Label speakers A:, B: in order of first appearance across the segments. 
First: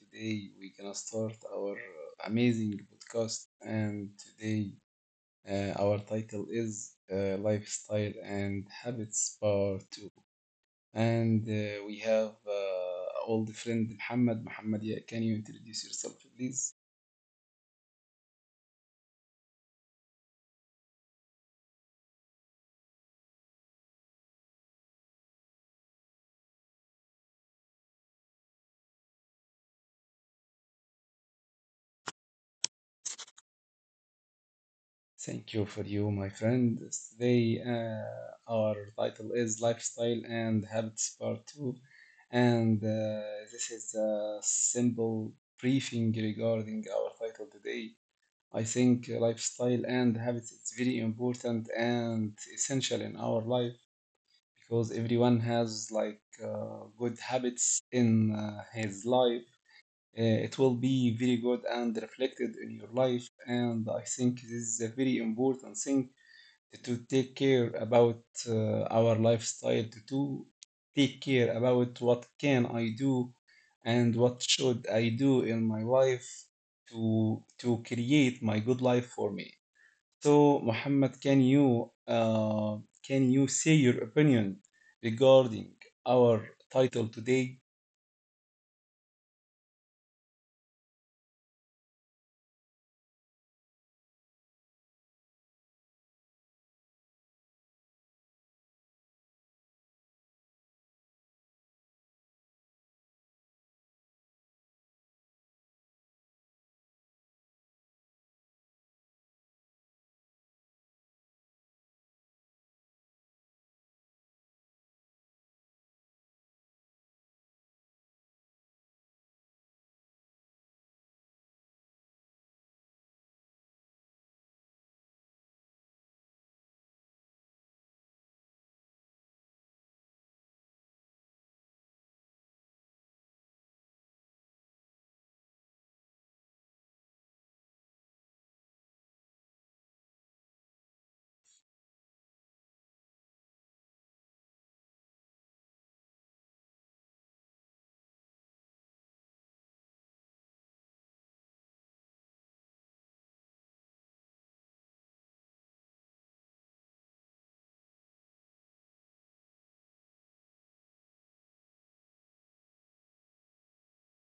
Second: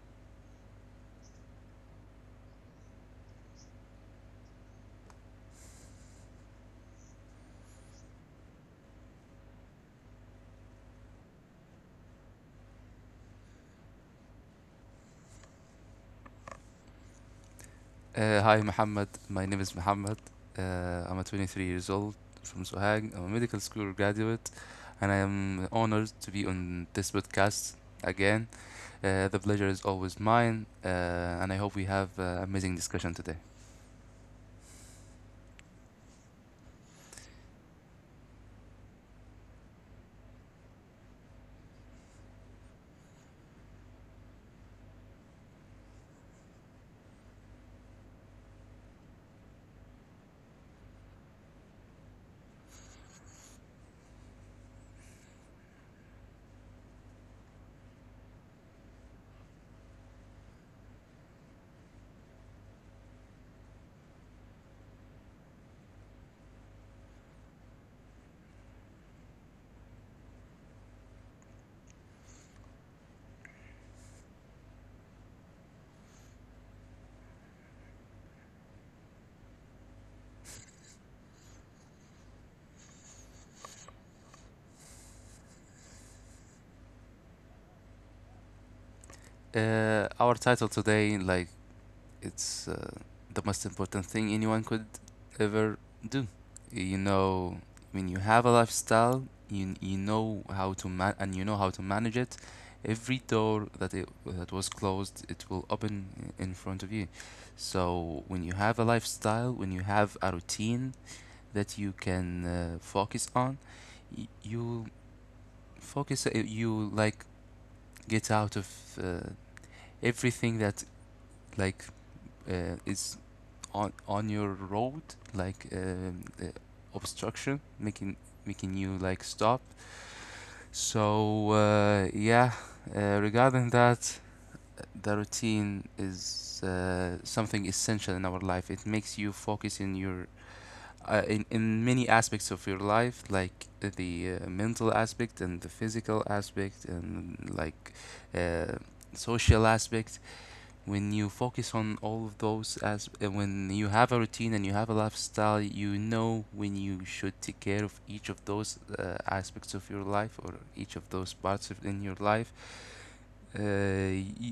A: Today we're gonna start our amazing podcast, and today our title is Lifestyle and Habits Part 2. And we have old friend Muhammad. Muhammad, yeah, can you introduce yourself, please?
B: Hi, Muhammad. My name is Muhammad. I'm a 23 years old from Sohag. I'm a medical school graduate, and I am honored to be on this podcast again. The pleasure is always mine, and I hope we have amazing discussion today.
A: Thank you for you, my friend. Today our title is Lifestyle and Habits Part 2, and this is a simple briefing regarding our title today. I think lifestyle and habits, it's very important and essential in our life because everyone has like good habits in his life. It will be very good and reflected in your life, and I think this is a very important thing to take care about our lifestyle, take care about what can I do and what should I do in my life to create my good life for me. So, Muhammad, can you say your opinion regarding our title today?
B: Our title today, like it's the most important thing anyone could ever do. You know, when you have a lifestyle, you know how to man and you know how to manage it. Every door that was closed, it will open in front of you. So when you have a lifestyle, when you have a routine that you can focus on, you focus. You like get out of uh, everything that like is on your road like obstruction making you like stop, so yeah, regarding that, the routine is something essential in our life. It makes you focus in your in many aspects of your life like the mental aspect and the physical aspect and like uh, social aspect. When you focus on all of those as when you have a routine and you have a lifestyle, you know when you should take care of each of those aspects of your life or each of those parts of in your life. uh,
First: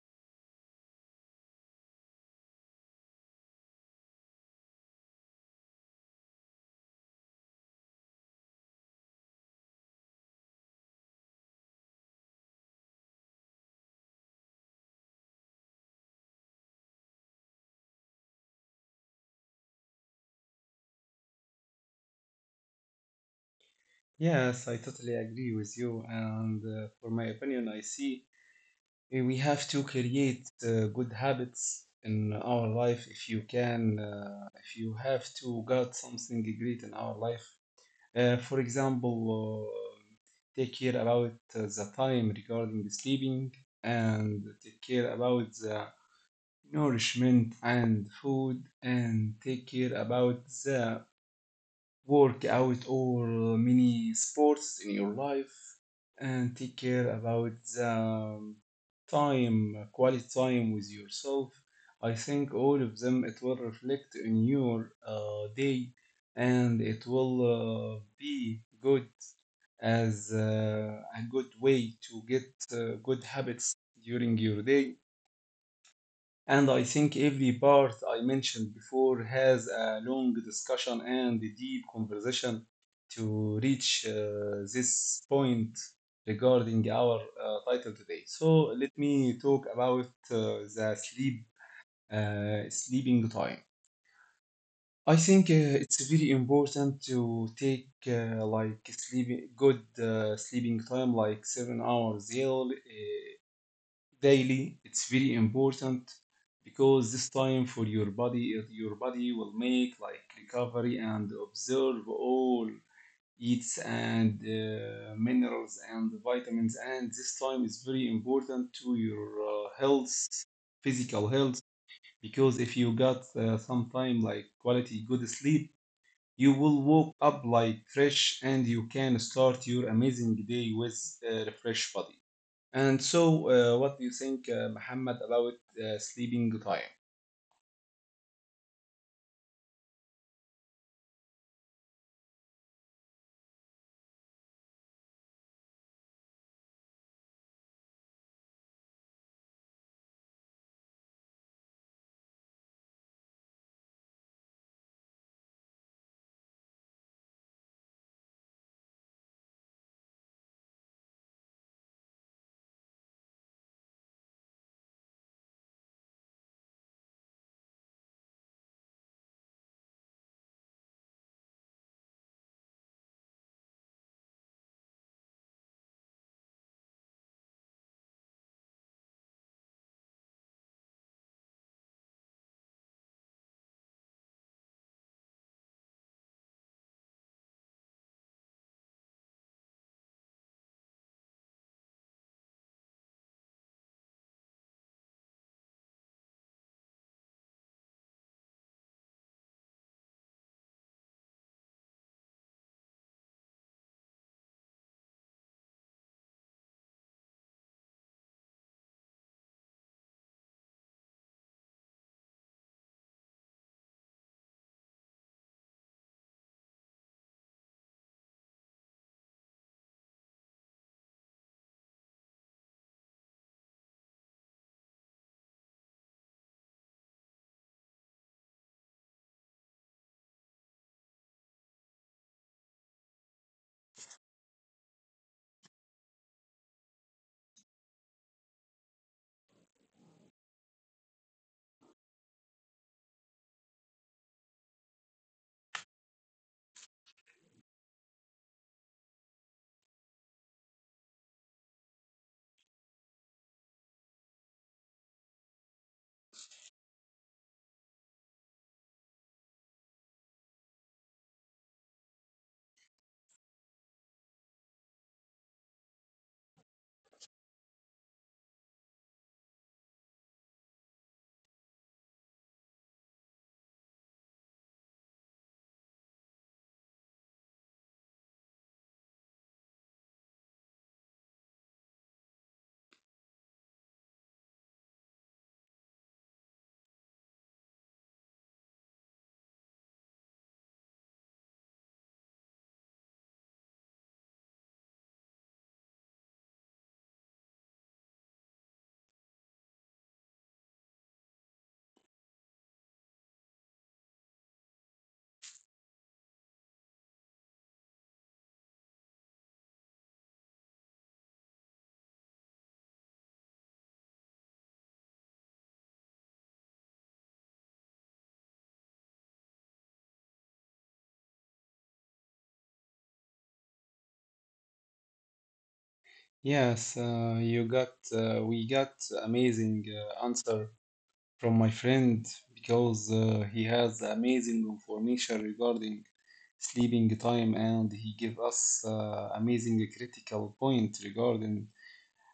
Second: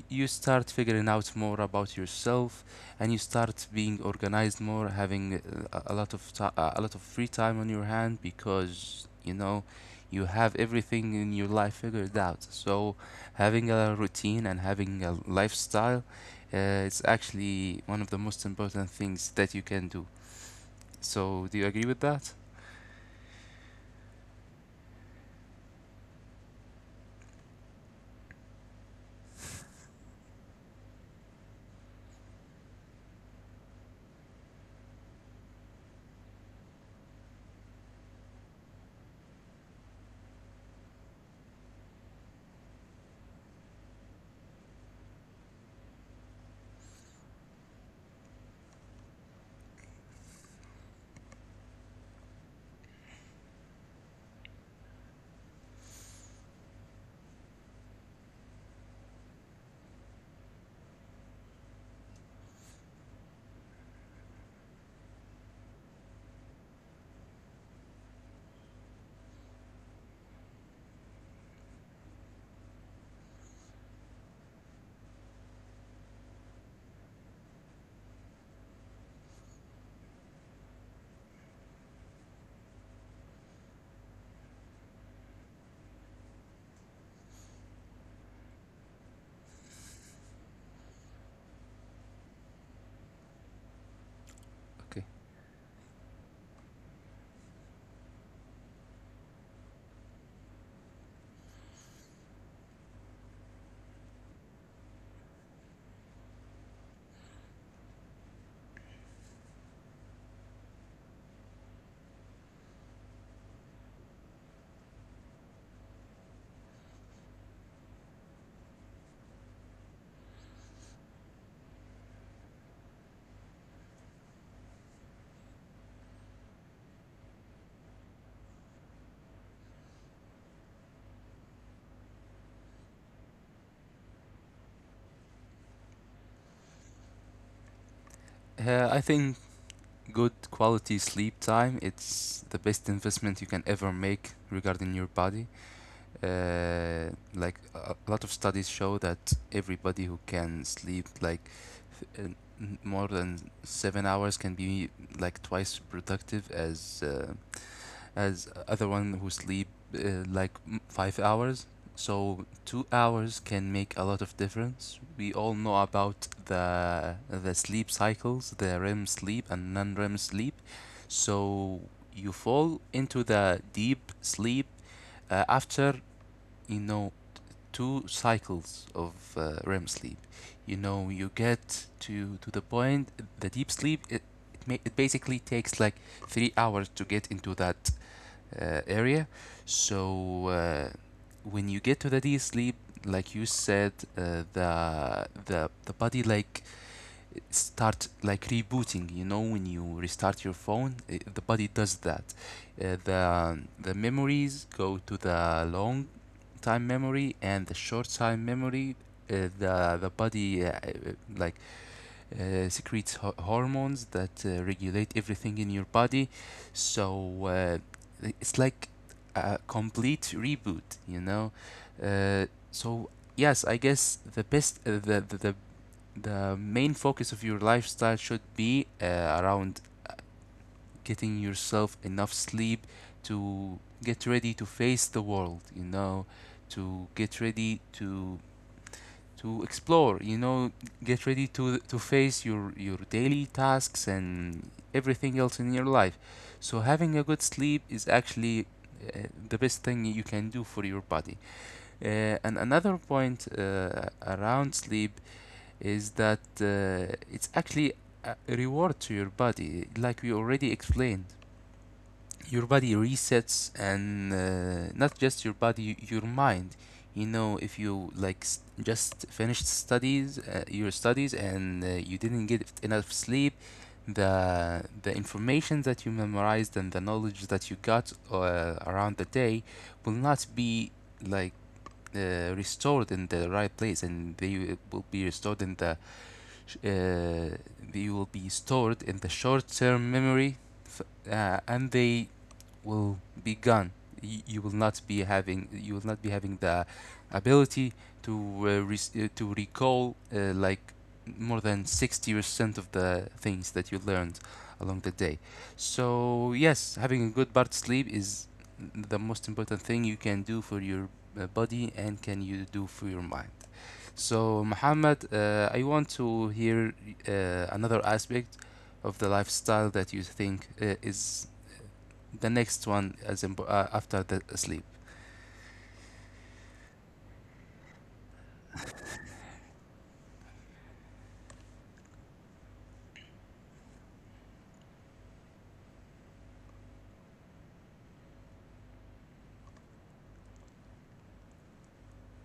B: you start figuring out more about yourself and you start being organized more, having a a lot of a lot of free time on your hand, because you know you have everything in your life figured out. So having a routine and having a lifestyle, it's actually one of the most important things that you can do. So do you agree with that?
A: Yes, I totally agree with you. And for my opinion, I see we have to create good habits in our life. If you can, if you have to get something great in our life, for example, uh, take care about the time regarding sleeping, and take care about the nourishment and food, and take care about the workout or mini sports in your life, and take care about the time, quality time with yourself. I think all of them, it will reflect in your day, and it will be good as a good way to get good habits during your day. And I think every part I mentioned before has a long discussion and a deep conversation to reach this point regarding our title today. So let me talk about the sleep, sleeping time.
B: Okay.
A: I think it's very important to take like sleeping good sleeping time, like 7 hours daily, daily. It's very important because this time for your body, your body will make like recovery and observe all eats and minerals and vitamins. And this time is very important to your health, physical health, because if you got some time like quality good sleep, you will woke up like fresh and you can start your amazing day with a refreshed body. And so, what do you think, Muhammad, about sleeping time?
B: I think good quality sleep time, it's the best investment you can ever make regarding your body. uh, like a lot of studies show that everybody who can sleep like uh, more than 7 hours can be like twice productive as other one who sleep 5 hours. So 2 hours can make a lot of difference. We all know about the sleep cycles, the REM sleep and non-REM sleep. So you fall into the deep sleep after you know two cycles of REM sleep. You know you get to the point, the deep sleep it it basically takes like 3 hours to get into that area. So when you get to the deep sleep, like you said, the body like start like rebooting. You know, when you restart your phone, I the body does that. The memories go to the long time memory and the short time memory. Uh, the the body like secretes hormones that regulate everything in your body. So uh, it's like a complete reboot, you know. Uh, so yes, I guess the best the main focus of your lifestyle should be around uh, getting yourself enough sleep to get ready to face the world, you know, to get ready to explore, you know, get ready to face your daily tasks and everything else in your life. So having a good sleep is actually uh, the best thing you can do for your body. And another point around sleep is that it's actually a reward to your body, like we already explained. Your body resets, and not just your body, your mind. You know, if you like s just finished studies, your studies, and you didn't get enough sleep, the the information that you memorized and the knowledge that you got around the day will not be like restored in the right place, and they will be restored in the uh, they will be stored in the short-term memory, f- and they will be gone. You will not be having the ability to to recall like more than 60% of the things that you learned along the day. So yes, having a good part sleep is the most important thing you can do for your body and can you do for your mind. So, Muhammad, I want to hear another aspect of the lifestyle that you think is the next one as after the sleep.
A: Yes, you got we got amazing answer from my friend because he has amazing information regarding sleeping time, and he gave us amazing critical point regarding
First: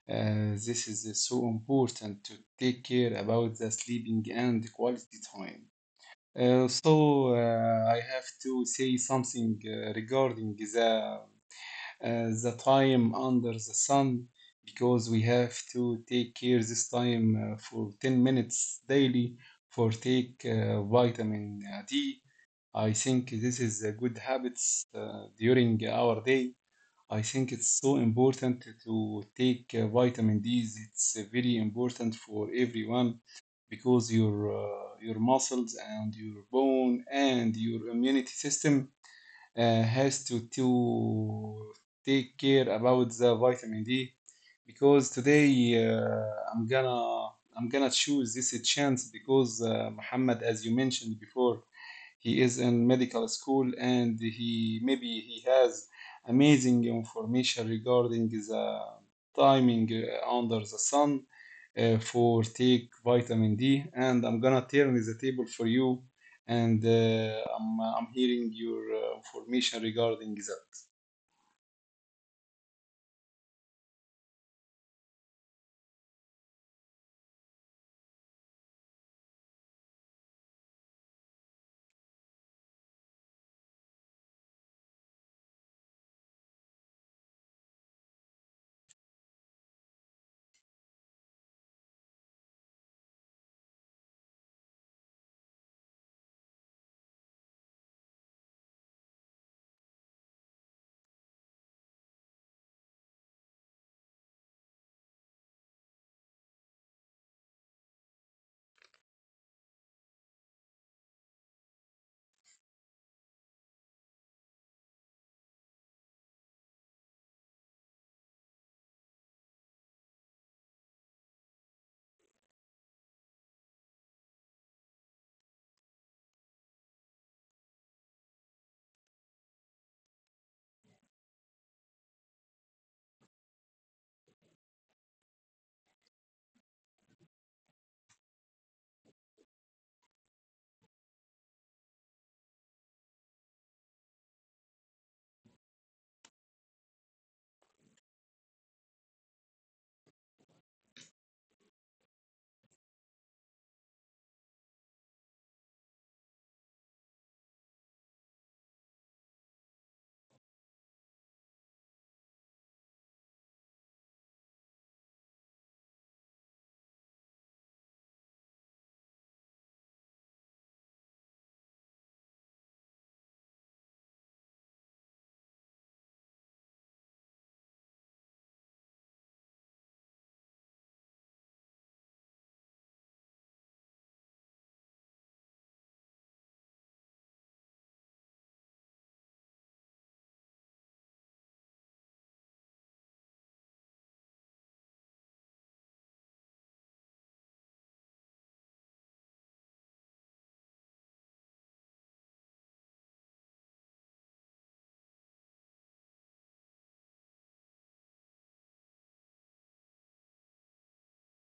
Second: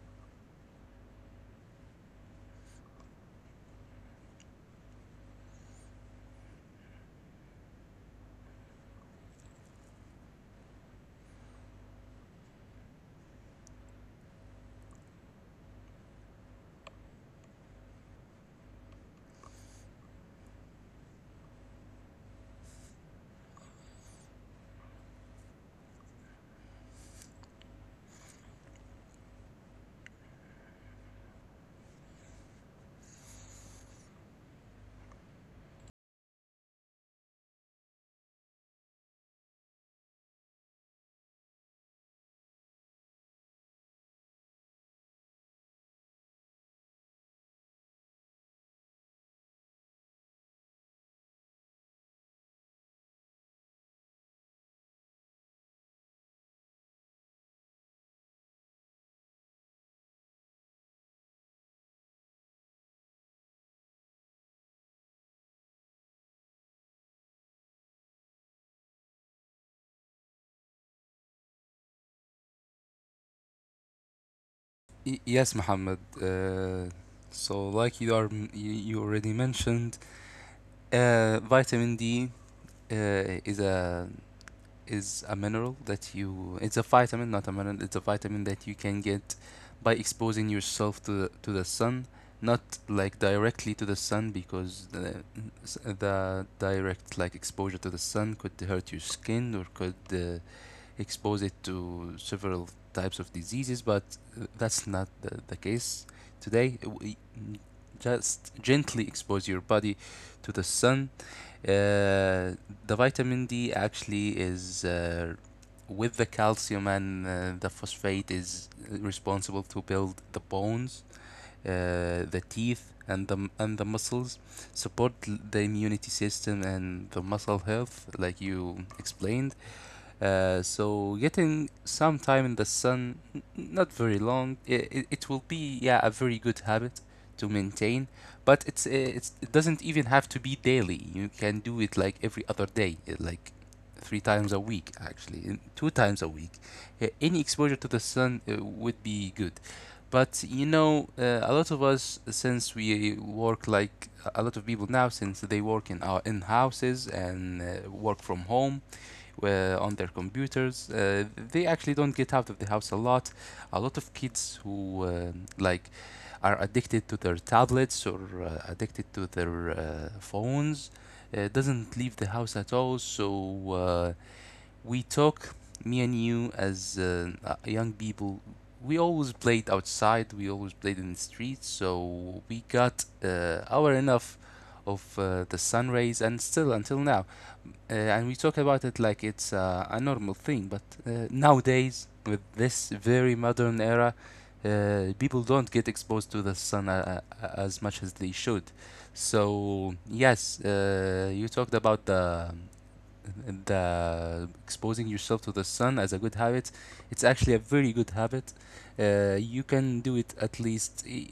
A: this is so important to take care about the sleeping and quality time. So I have to say something regarding the time under the sun, because we have to take care this time for 10 minutes daily for take vitamin D. I think this is a good habits during our day. I think it's so important to take vitamin D's. It's very important for everyone because your muscles and your bone and your immunity system has to take care about the vitamin D, because today uh, I'm gonna I'm gonna choose this chance because Muhammad, as you mentioned before, he is in medical school and he maybe he has amazing information regarding the timing under the sun for take vitamin D. And I'm gonna turn the table for you, and I'm hearing your information regarding that.
B: Yes, Muhammad. Like you are, you already mentioned, vitamin D uh, is a is a mineral that you it's a vitamin not a mineral, it's a vitamin that you can get by exposing yourself to to the sun, not like directly to the sun, because the direct like exposure to the sun could hurt your skin or could expose it to several types of diseases, but that's not the case today. We just gently expose your body to the sun. Uh, the vitamin D actually is with the calcium and the phosphate is responsible to build the bones, the teeth, and the muscles. Support the immunity system and the muscle health, like you explained. So getting some time in the sun, not very long, it will be yeah a very good habit to maintain. But it's it doesn't even have to be daily. You can do it like every other day, like three times a week actually, and two times a week. Any exposure to the sun would be good. But you know, a lot of us, since we work like a lot of people now, since they work in our in houses and work from home, on their computers. They actually don't get out of the house a lot. A lot of kids who like are addicted to their tablets or addicted to their phones doesn't leave the house at all. So uh, we talk, me and you, as young people. We always played outside. We always played in the streets. So we got our enough of the sun rays, and still until now, and we talk about it like it's a normal thing. But nowadays, with this very modern era, people don't get exposed to the sun as much as they should. So yes, you talked about the exposing yourself to the sun as a good habit. It's actually a very good habit. You can do it at least.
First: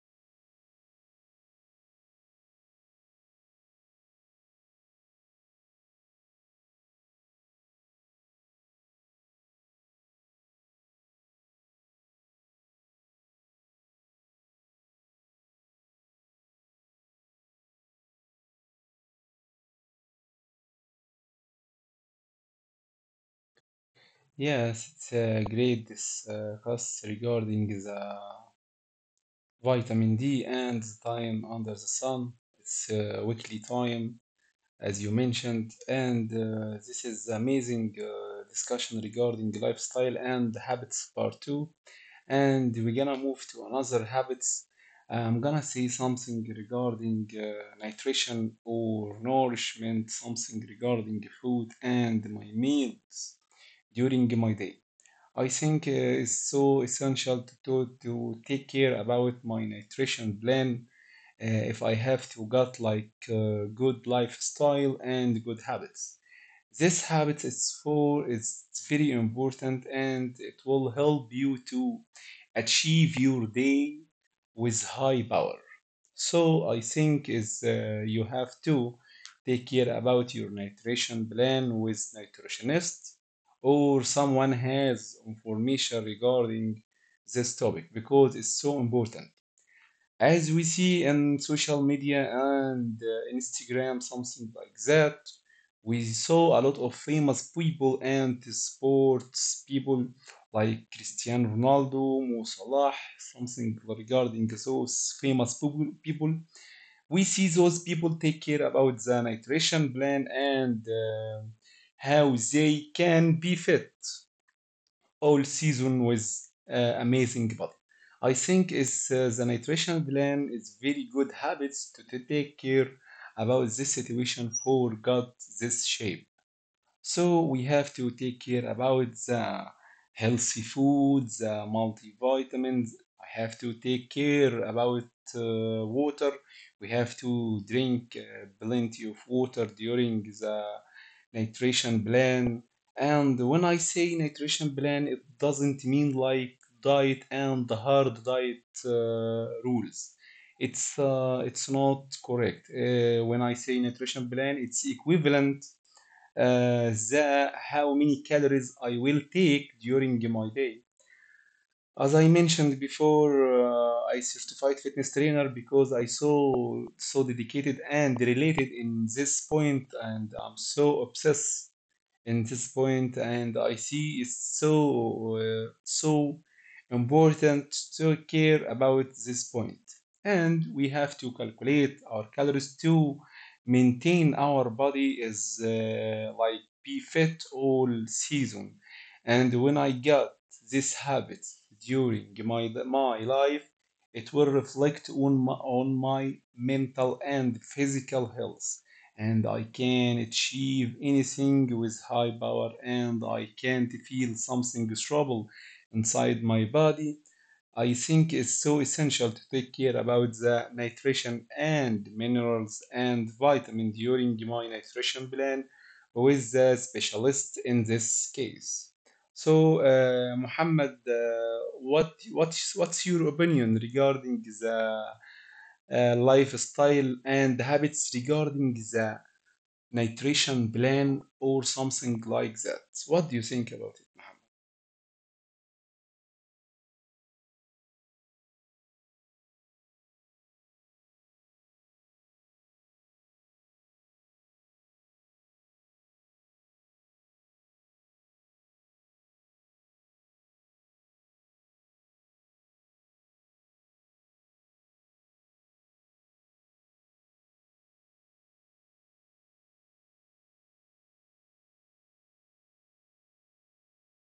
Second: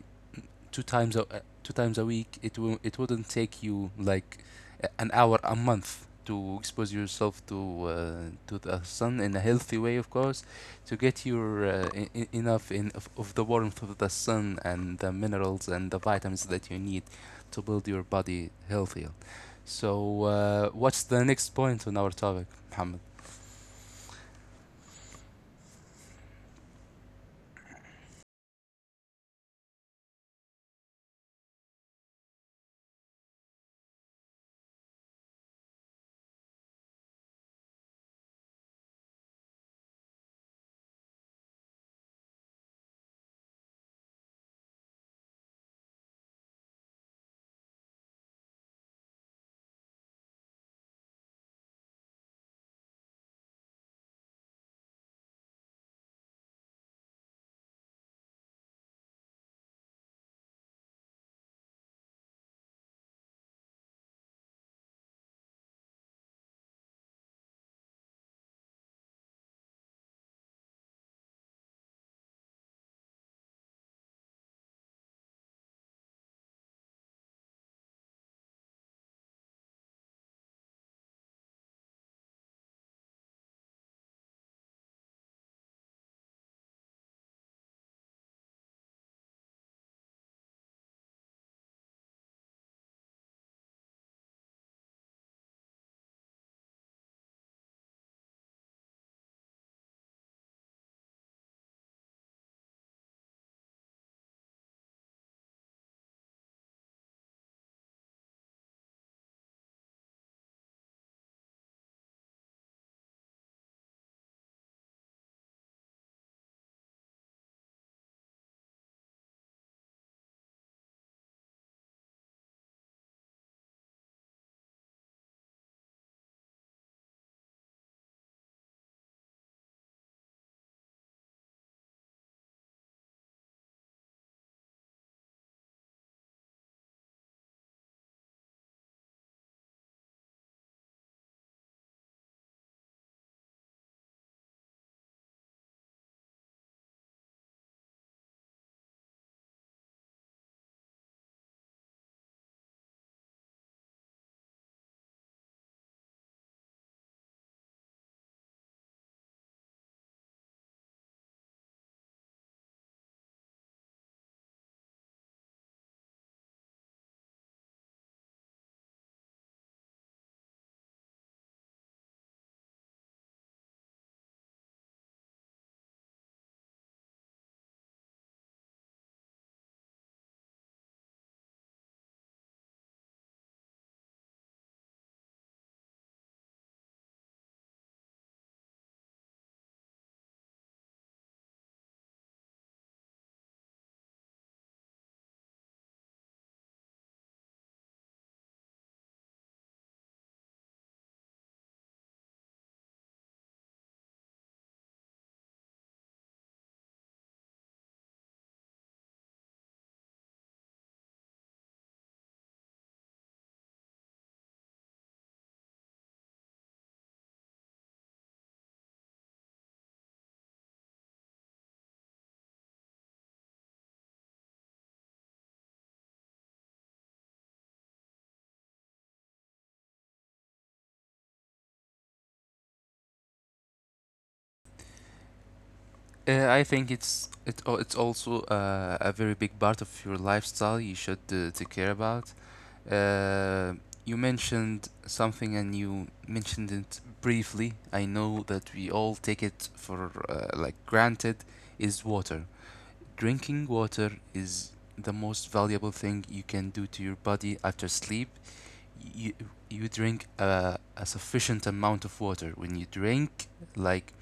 B: Two times a two times a week, it will it wouldn't take you like an hour a month to expose yourself to the sun in a healthy way, of course, to get your enough in of the warmth of the sun and the minerals and the vitamins that you need to build your body healthier. So, what's the next point on our topic, Mohammed?
A: Yes, it's a great discuss regarding the vitamin D and the time under the sun. It's weekly time, as you mentioned, and this is amazing discussion regarding lifestyle and habits part two. And we're gonna move to another habits. I'm gonna say something regarding nutrition or nourishment, something regarding food and my meals during my day. I think it's so essential to take care about my nutrition plan if I have to got like good lifestyle and good habits. This habit is for it's very important and it will help you to achieve your day with high power. So I think is you have to take care about your nutrition plan with nutritionist or someone has information regarding this topic, because it's so important as we see in social media and Instagram, something like that. We saw a lot of famous people and sports people like Cristiano Ronaldo, Mo Salah, something regarding those famous people. We see those people take care about the nutrition plan and how they can be fit all season with amazing body. I think it's the nutritional plan is very good habits to take care about this situation for got this shape. So we have to take care about the healthy foods, the multivitamins. I have to take care about water. We have to drink plenty of water during the nutrition plan. And when I say nutrition plan, it doesn't mean like diet and the hard diet rules. It's not correct. When I say nutrition plan, it's equivalent the how many calories I will take during my day. As I mentioned before, I certified fitness trainer because I so dedicated and related in this point, and I'm so obsessed in this point, and I see it's so so important to care about this point. And we have to calculate our calories to maintain our body as like be fit all season. And when I got this habit during my life, it will reflect on on my mental and physical health, and I can achieve anything with high power, and I can't feel something trouble inside my body. I think it's so essential to take care about the nutrition and minerals and vitamin during my nutrition plan with the specialist in this case. So, Muhammad, what's your opinion regarding the lifestyle and habits regarding the nutrition plan or something like that. What do you think about it?
B: I think it's also a very big part of your lifestyle you should take care about. Uh, you mentioned something and you mentioned it briefly. I know that we all take it for like granted, is water. Drinking water is the most valuable thing you can do to your body after sleep. You you drink a sufficient amount of water. When you drink like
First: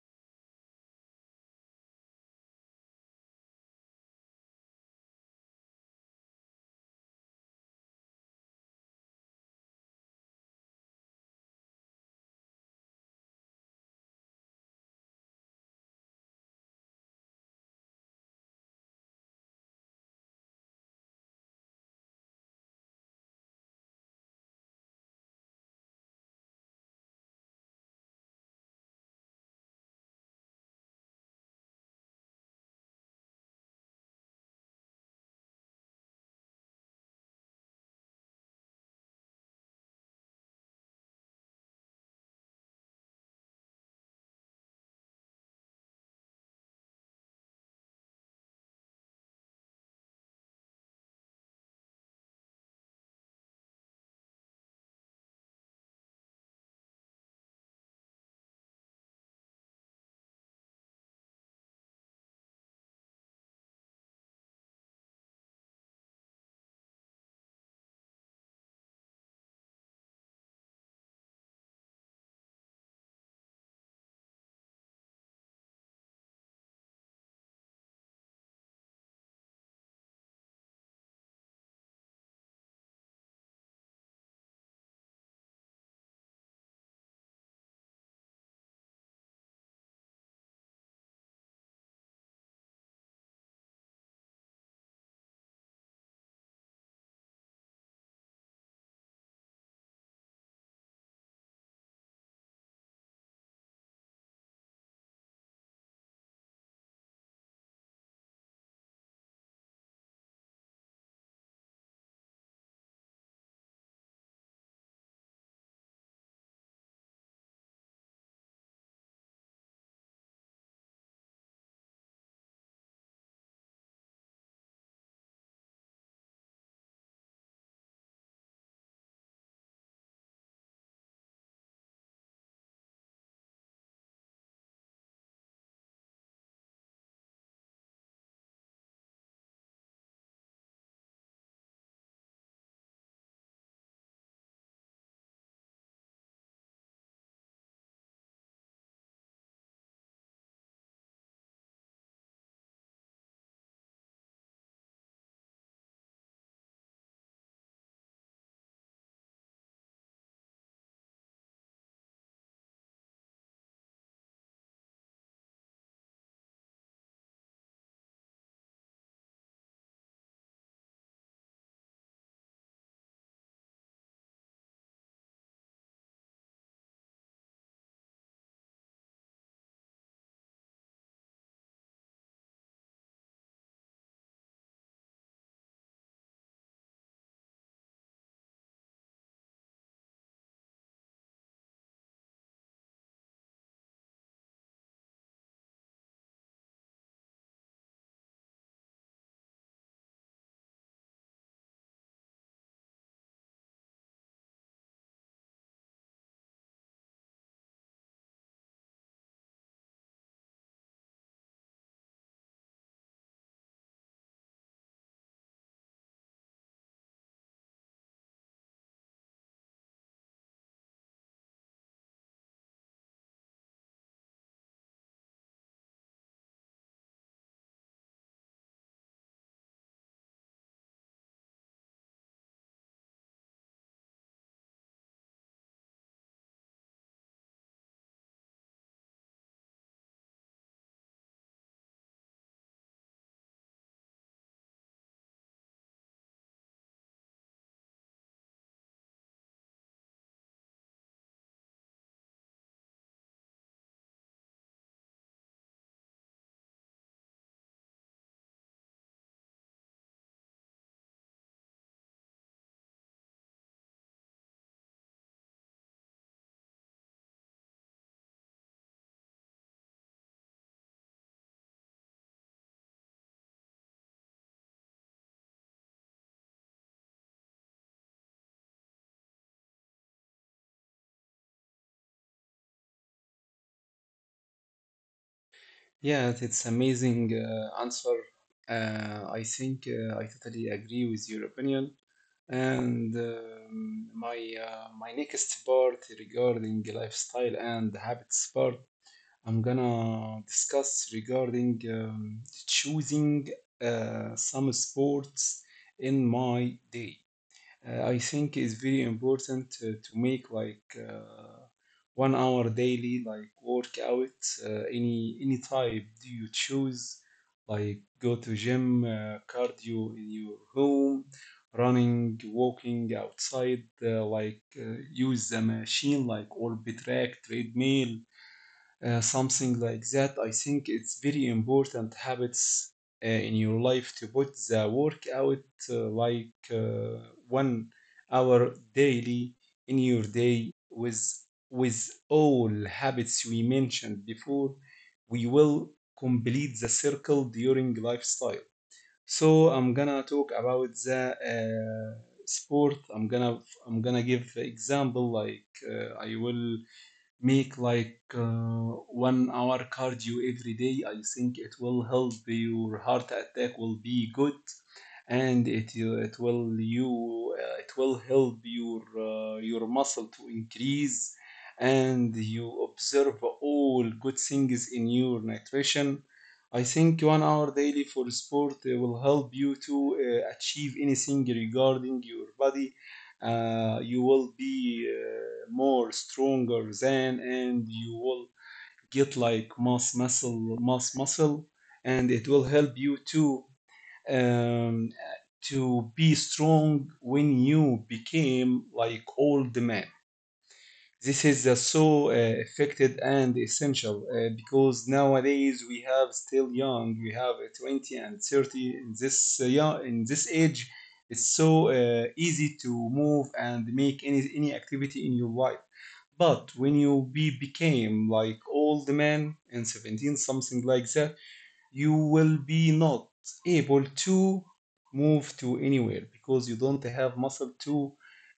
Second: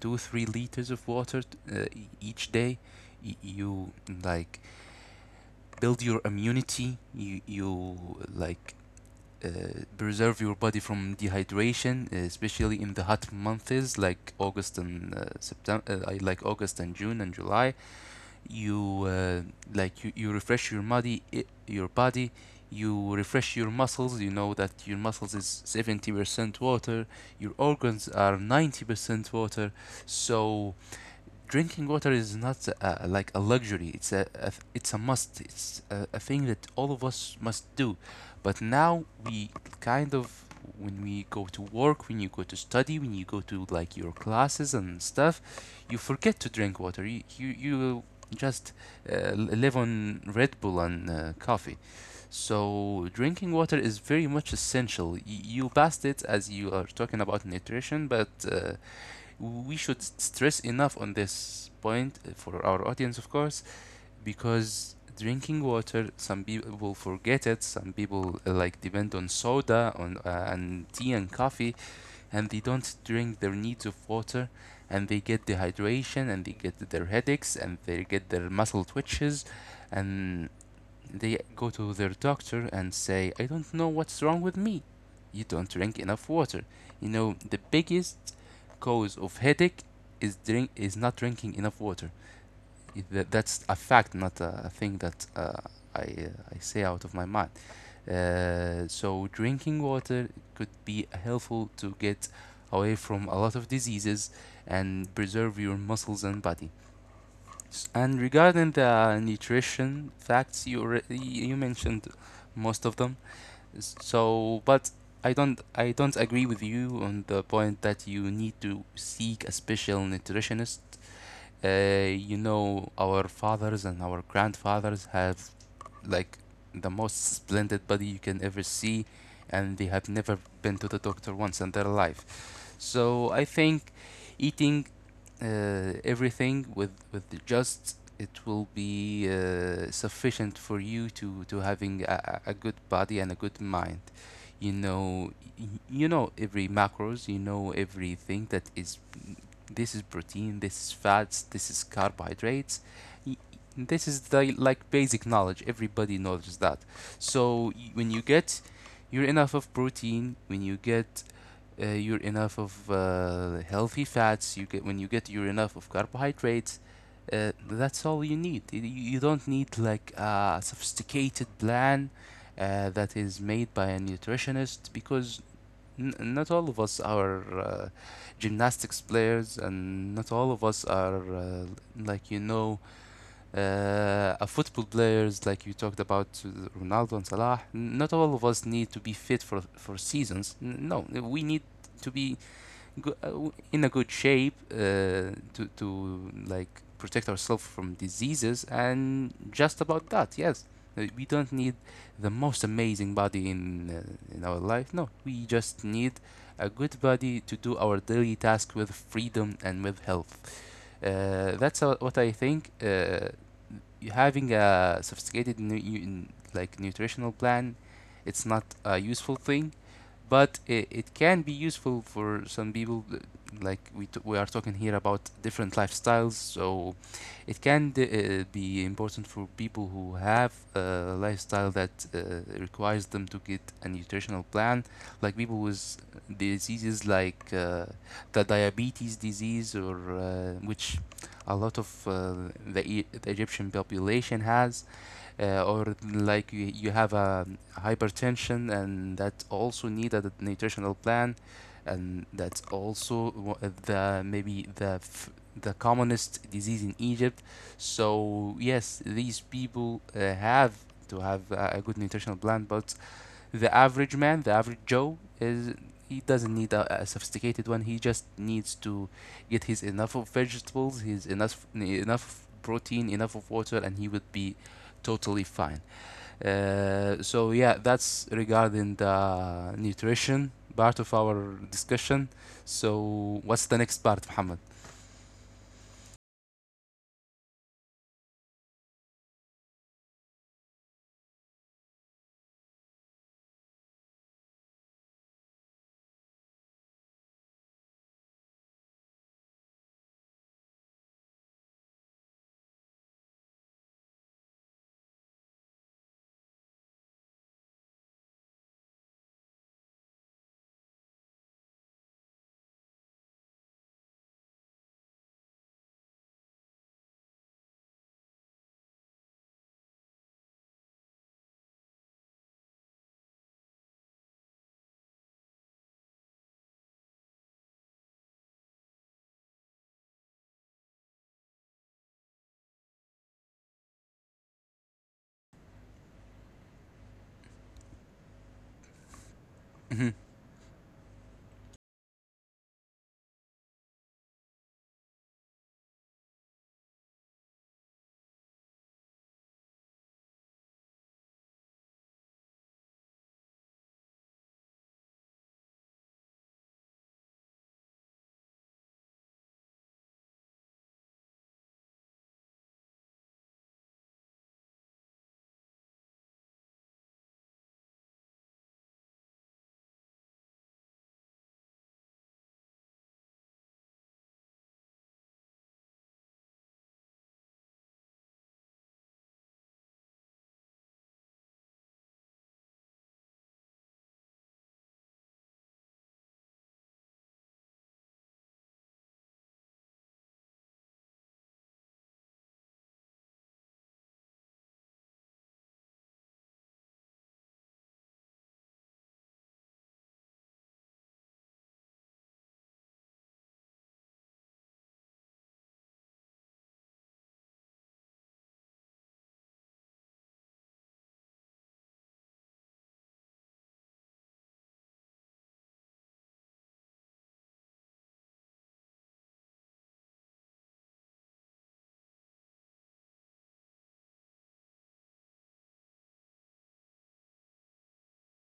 B: 2 3 liters of water each day, you like build your immunity. You like uh, preserve your body from dehydration, especially in the hot months like August and September, I like August and June and July. You like you refresh your body, your body. You refresh your muscles. You know that your muscles is 70% water. Your organs are 90% water. So drinking water is not like a luxury. It's a it's a must. It's a thing that all of us must do. But now we kind of, when we go to work, when you go to study, when you go to like your classes and stuff, you forget to drink water. You just uh, live on Red Bull and coffee. So drinking water is very much essential. You passed it as you are talking about nutrition, but we should stress enough on this point for our audience, of course, because drinking water, some people forget it, some people like depend on soda on and tea and coffee, and they don't drink their needs of water, and they get dehydration, and they get their headaches, and they get their muscle twitches, and they go to their doctor and say, I don't know what's wrong with me. You don't drink enough water. You know, the biggest cause of headache is not drinking enough water. That's a fact, not a thing that I say out of my mind. So drinking water could be helpful to get away from a lot of diseases and preserve your muscles and body. And regarding the nutrition facts, you already you mentioned most of them. So, but I don't agree with you on the point that you need to seek a special nutritionist. Our fathers and our grandfathers have like the most splendid body you can ever see, and they have never been to the doctor once in their life. So I think eating everything with the just it will be sufficient for you to having a good body and a good mind. You know, you know every macros. You know everything that is. This is protein. This is fats. This is carbohydrates. Y- This is the like basic knowledge. Everybody knows that. So when you get your enough of protein, when you get your enough of healthy fats you get when you get your enough of carbohydrates, that's all you need. You don't need like a sophisticated plan that is made by a nutritionist, because not all of us are gymnastics players, and not all of us are like a football players like you talked about, Ronaldo and Salah. Not all of us need to be fit for seasons. No, we need to be uh, in a good shape to like protect ourselves from diseases, and just about that, yes. We don't need the most amazing body in, in our life. No, we just need a good body to do our daily task with freedom and with health. That's what I think. uh, you having a sophisticated like nutritional plan, it's not a useful thing, but it can be useful for some people, like we are talking here about different lifestyles. So it can be important for people who have a lifestyle that requires them to get a nutritional plan, like people with diseases like the diabetes disease, or which a lot of the Egyptian population has, or like you have a hypertension, and that also need a nutritional plan, and that's also wha- the maybe the f- the commonest disease in Egypt. So yes, these people have to have a good nutritional plan, but the average man, the average Joe, is he doesn't need a sophisticated one. He just needs to get his enough of vegetables, his enough protein, enough of water, and he would be totally fine. So yeah, that's regarding the nutrition part of our discussion. So what's the next part, Muhammad?
A: Yeah, it's amazing answer. I think I totally agree with your opinion. And my my next part regarding lifestyle and habits part, I'm gonna discuss regarding choosing some sports in my day. I think it's very important to make like 1 hour daily like workout. Any type do you choose? Like go to gym, cardio in your home, running, walking outside. Like use a machine like Orbit Rack, treadmill, something like that. I think it's very important habits in your life to put the workout like 1 hour daily in
B: Mhm.
A: your day with all habits we mentioned before. We will complete the circle during lifestyle. So I'm gonna talk about the sport. I'm gonna give example like I will make like 1 hour cardio every day. I think it will help your heart attack will be good, and it will help your muscle to increase, and you observe all good things in your nutrition. I think 1 hour daily for sport will help you to achieve anything regarding your body. You will be more stronger than, and you will get like mass muscle, and it will help you um, to be strong when you became like old man. This is so effective and essential because nowadays we have still young, we have 20 and 30 in this in this age. It's so easy to move and make any activity in your life. But when you be became like old man and 17 something like that, you will be not able to move to anywhere because you don't have muscle to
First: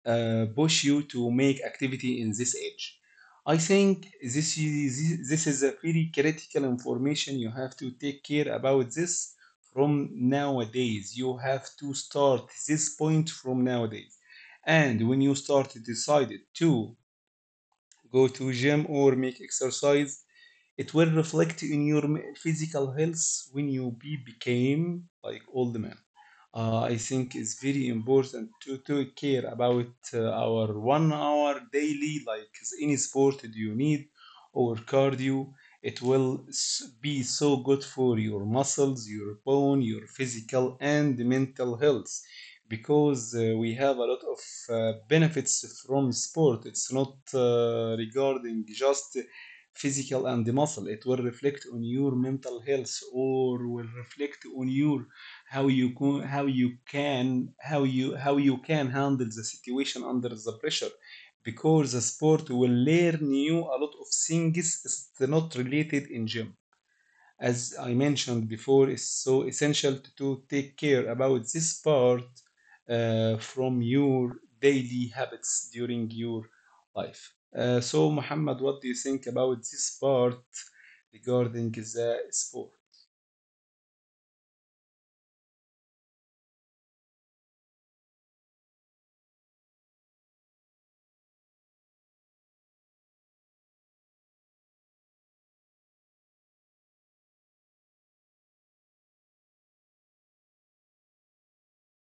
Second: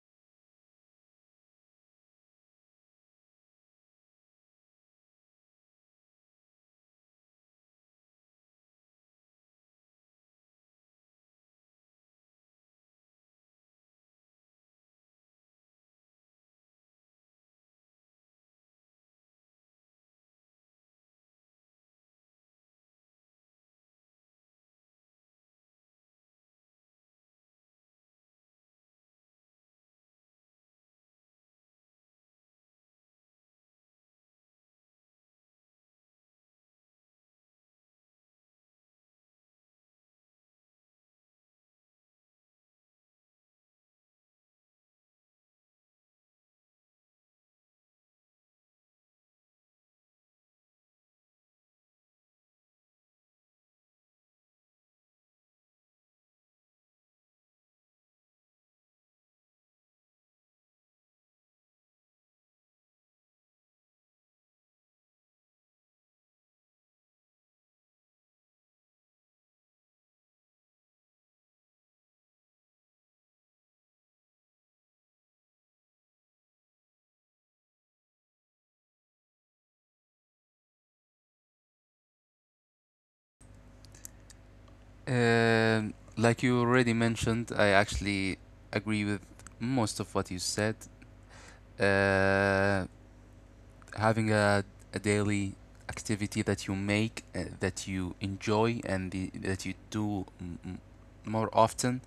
A: push you to make activity in this age. I think this is a very critical information. You have to take care about this from nowadays. You have to start this point from nowadays. And when you start decided to go to gym or make exercise, it will reflect in your physical health when you be became like old man. I think it's very important to care about our 1 hour daily, like any sport that you need or cardio. It will be so good for your muscles, your bone, your physical and mental health, because we have a lot of benefits from sport. It's not regarding just physical and the muscle. It will reflect on your mental health or will reflect on your how you can handle the situation under the pressure, because the sport will learn you a lot of things. It's not related in gym. As I mentioned before, is so essential to take care about this part from your daily habits during your life. So, Muhammad, what do you think about this part regarding the sport?
B: Like you already mentioned, I actually agree with most of what you said. Uh, Having a daily activity that you make, that you enjoy, that you do more often,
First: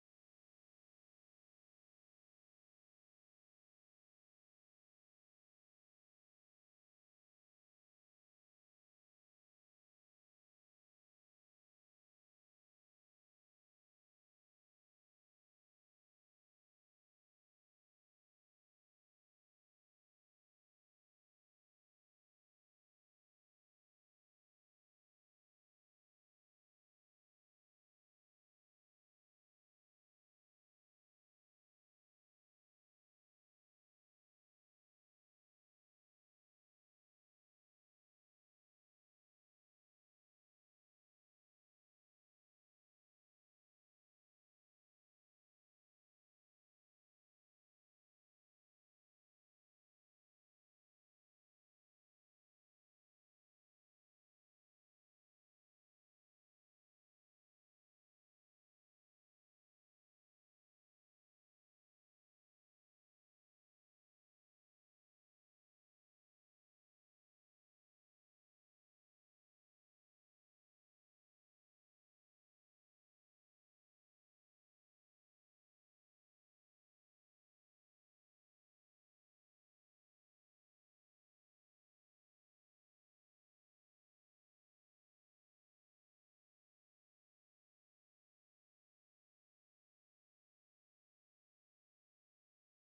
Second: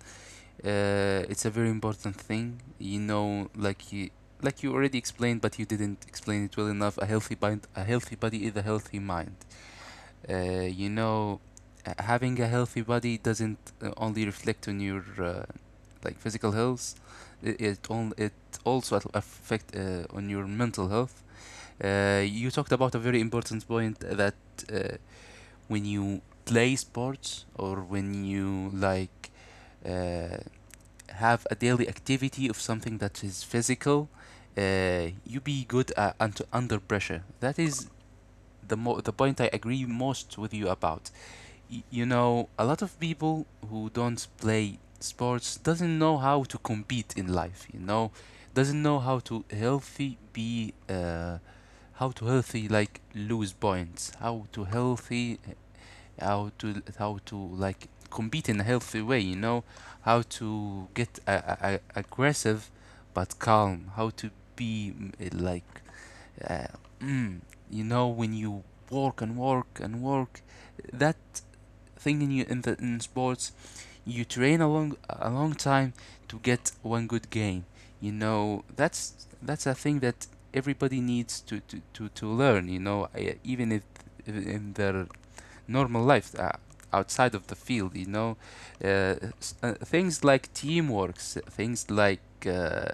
B: it's a very important thing. You know, like you already explained, but you didn't explain it well enough. A healthy mind, a healthy body is a healthy mind. uh, you know Having a healthy body doesn't only reflect on your, like, physical health. It also affect, on your mental health. You talked about a very important point, that uh, when you play sports, or when you like uh, have a daily activity of something that is physical, you be good under pressure. That is the point I agree most with you about. You know, a lot of people who don't play sports doesn't know how to compete in life. You know, doesn't know how to healthy be. How to healthy like lose points, how to healthy, how to like compete in a healthy way, you know, how to get aggressive but calm, how to be, like, uh, mm, you know, when you work and work and work, that thing in you, in sports, you train a long time to get one good game. You know, that's a thing that everybody needs to learn. You know, even if in their normal life. Outside of the field, you know, things like teamworks, things like, uh,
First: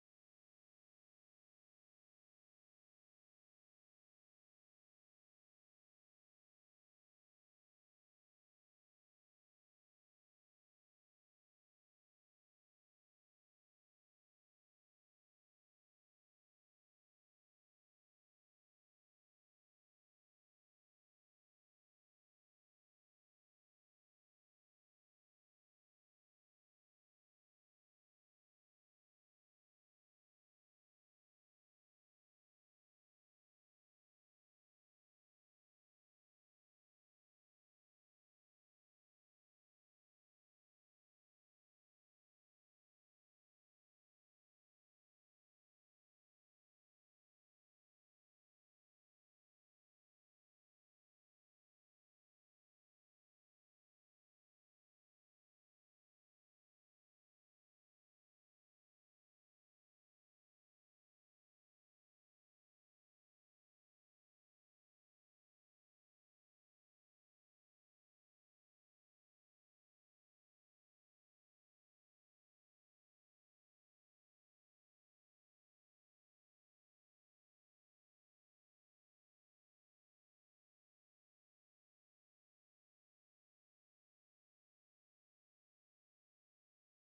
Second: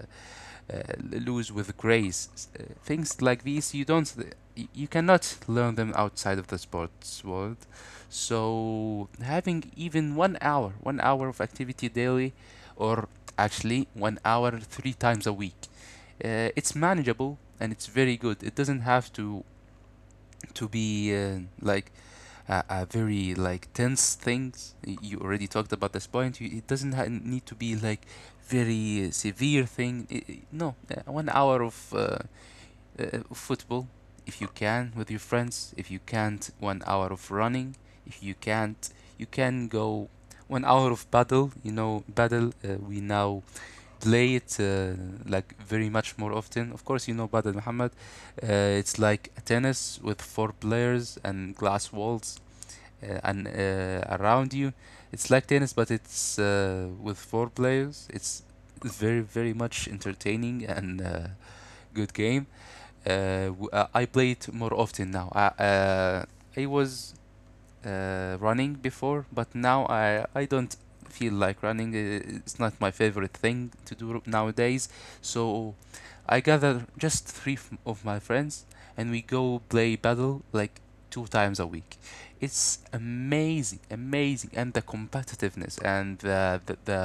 B: lose with grace. Things like these, you cannot learn them outside of the sports world. So having even 1 hour, 1 hour of activity daily, or actually 1 hour three times a week, it's manageable and it's very good. It doesn't have to be, like, very like tense things. You already talked about this point. It doesn't need to be like very severe thing. No, 1 hour of, football, if you can, with your friends. If you can't, 1 hour of running. If you can't, you can go 1 hour of paddle. You know, paddle. We now play it, like, very much more often. Of course, you know paddle, Muhammad. It's like a tennis with four players and glass walls, and, around you. It's like tennis, but it's, with four players. It's very very much entertaining, and, good game. I play it more often now. I was, running before, but now I don't feel like running. It's not my favorite thing to do nowadays. So I gather just three of my friends, and we go play battle like two times a week. It's amazing, amazing, and the competitiveness, and the the the,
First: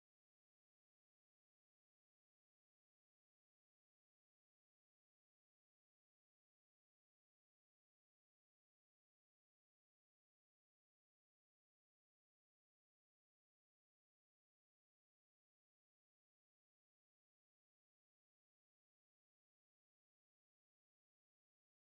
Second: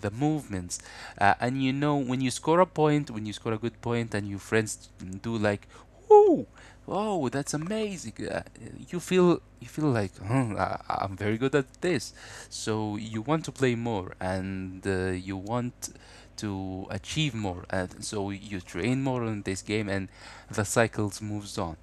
B: the movements, and you know, when you score a point, when you score a good point, and your friends do like, woo, oh that's amazing, you feel like, hmm, I'm very good at this, so you want to play more, and, you want to achieve more, and so you train more on this game, and the cycles moves on.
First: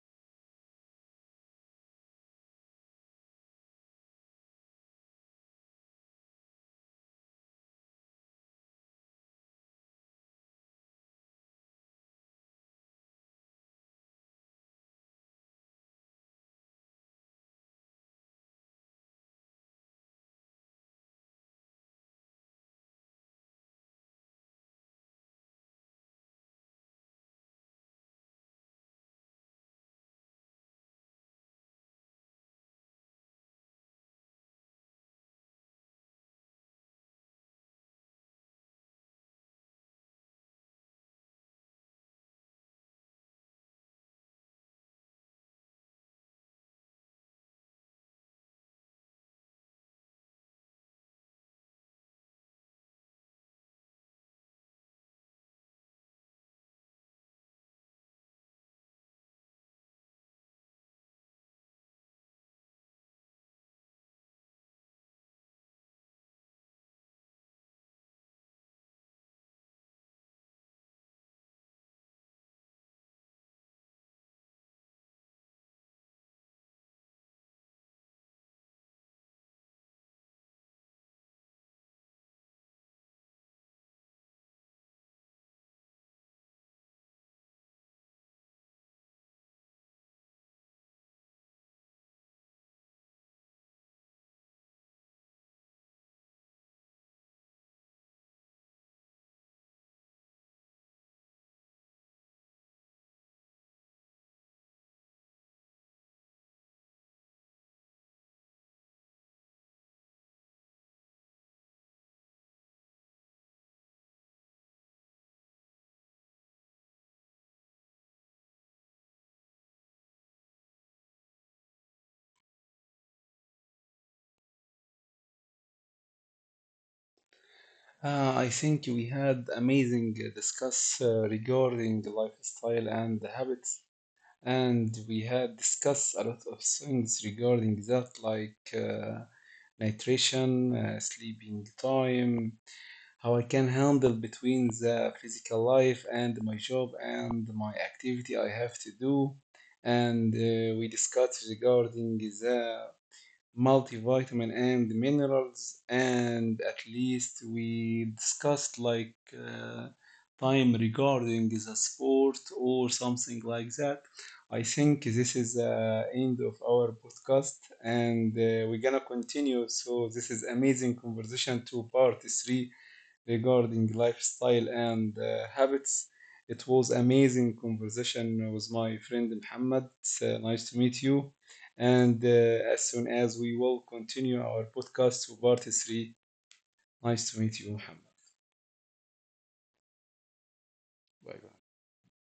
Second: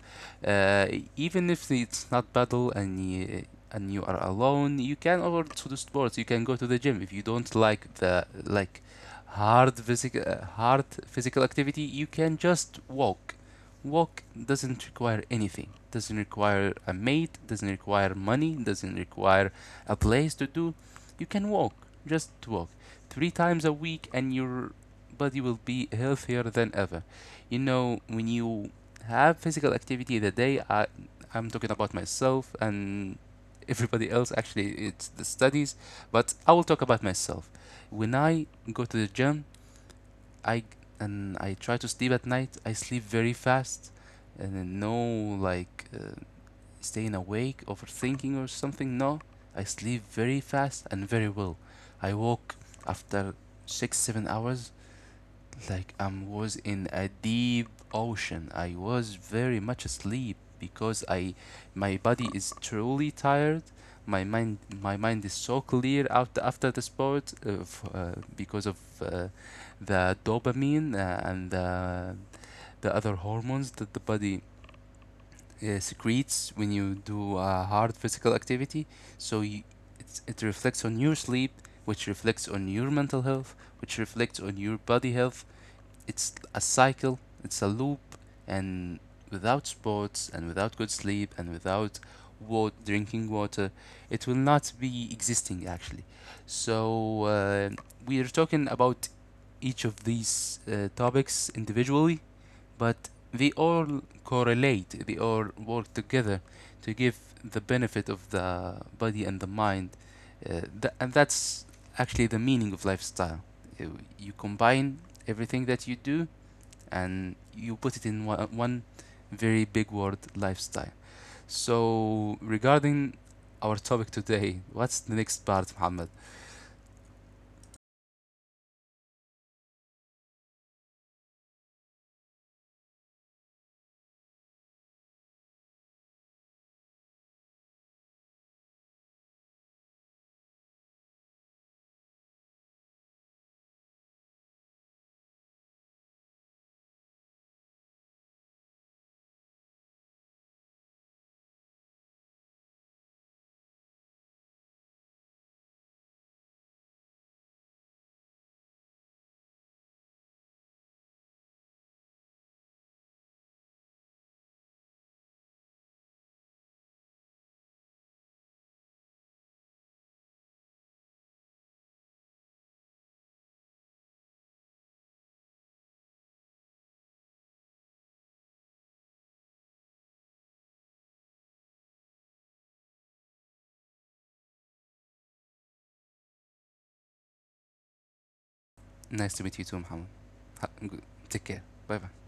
B: uh, Even if it's not battle, and you are alone, you can over to the sports, you can go to the gym. If you don't like the like hard physical hard physical activity, you can just walk. Walk doesn't require anything, doesn't require a mate, doesn't require money, doesn't require a place to do. You can walk, just walk three times a week, and your body will be healthier than ever. You know, when you have physical activity in the day, I'm talking about myself and everybody else, actually it's the studies, but I will talk about myself. When I go to the gym, I and I try to sleep at night. I sleep very fast, and then no like uh, staying awake, overthinking or something. No, I sleep very fast and very well. I woke after 6, 7 hours, like I was in a deep ocean. I was very much asleep, because I my body is truly tired. My mind is so clear after the sport, because of, the dopamine, and the other hormones that the body, secretes when you do, hard physical activity. So it reflects on your sleep, which reflects on your mental health, which reflects on your body health. It's a cycle, it's a loop, and without sports and without good sleep and without water, drinking water, it will not be existing actually. So we are talking about each of these, topics individually, but they all correlate, they all work together to give the benefit of the body and the mind. And that's actually the meaning of lifestyle. Uh, You combine everything that you do, and you put it in one very big word, lifestyle. So regarding our topic today, what's the next part, Muhammad?
A: I think we had amazing discuss regarding the lifestyle and the habits, and we had discussed a lot of things regarding that, like nutrition, sleeping time, how I can handle between the physical life and my job and my activity I have to do. And we discussed regarding the multivitamin and minerals, and at least we discussed like time regarding the sport or something like that. I think this is the end of our podcast, and we're gonna continue. So this is amazing conversation to part three regarding lifestyle and habits. It was amazing conversation with my friend Muhammad. Nice to meet you. And as soon as we will continue our podcast to part three, nice to meet you, Muhammad.
B: Nice to meet you too, Muhammad. Ha-
A: Bye
B: Take
A: bye.
B: care. Bye bye.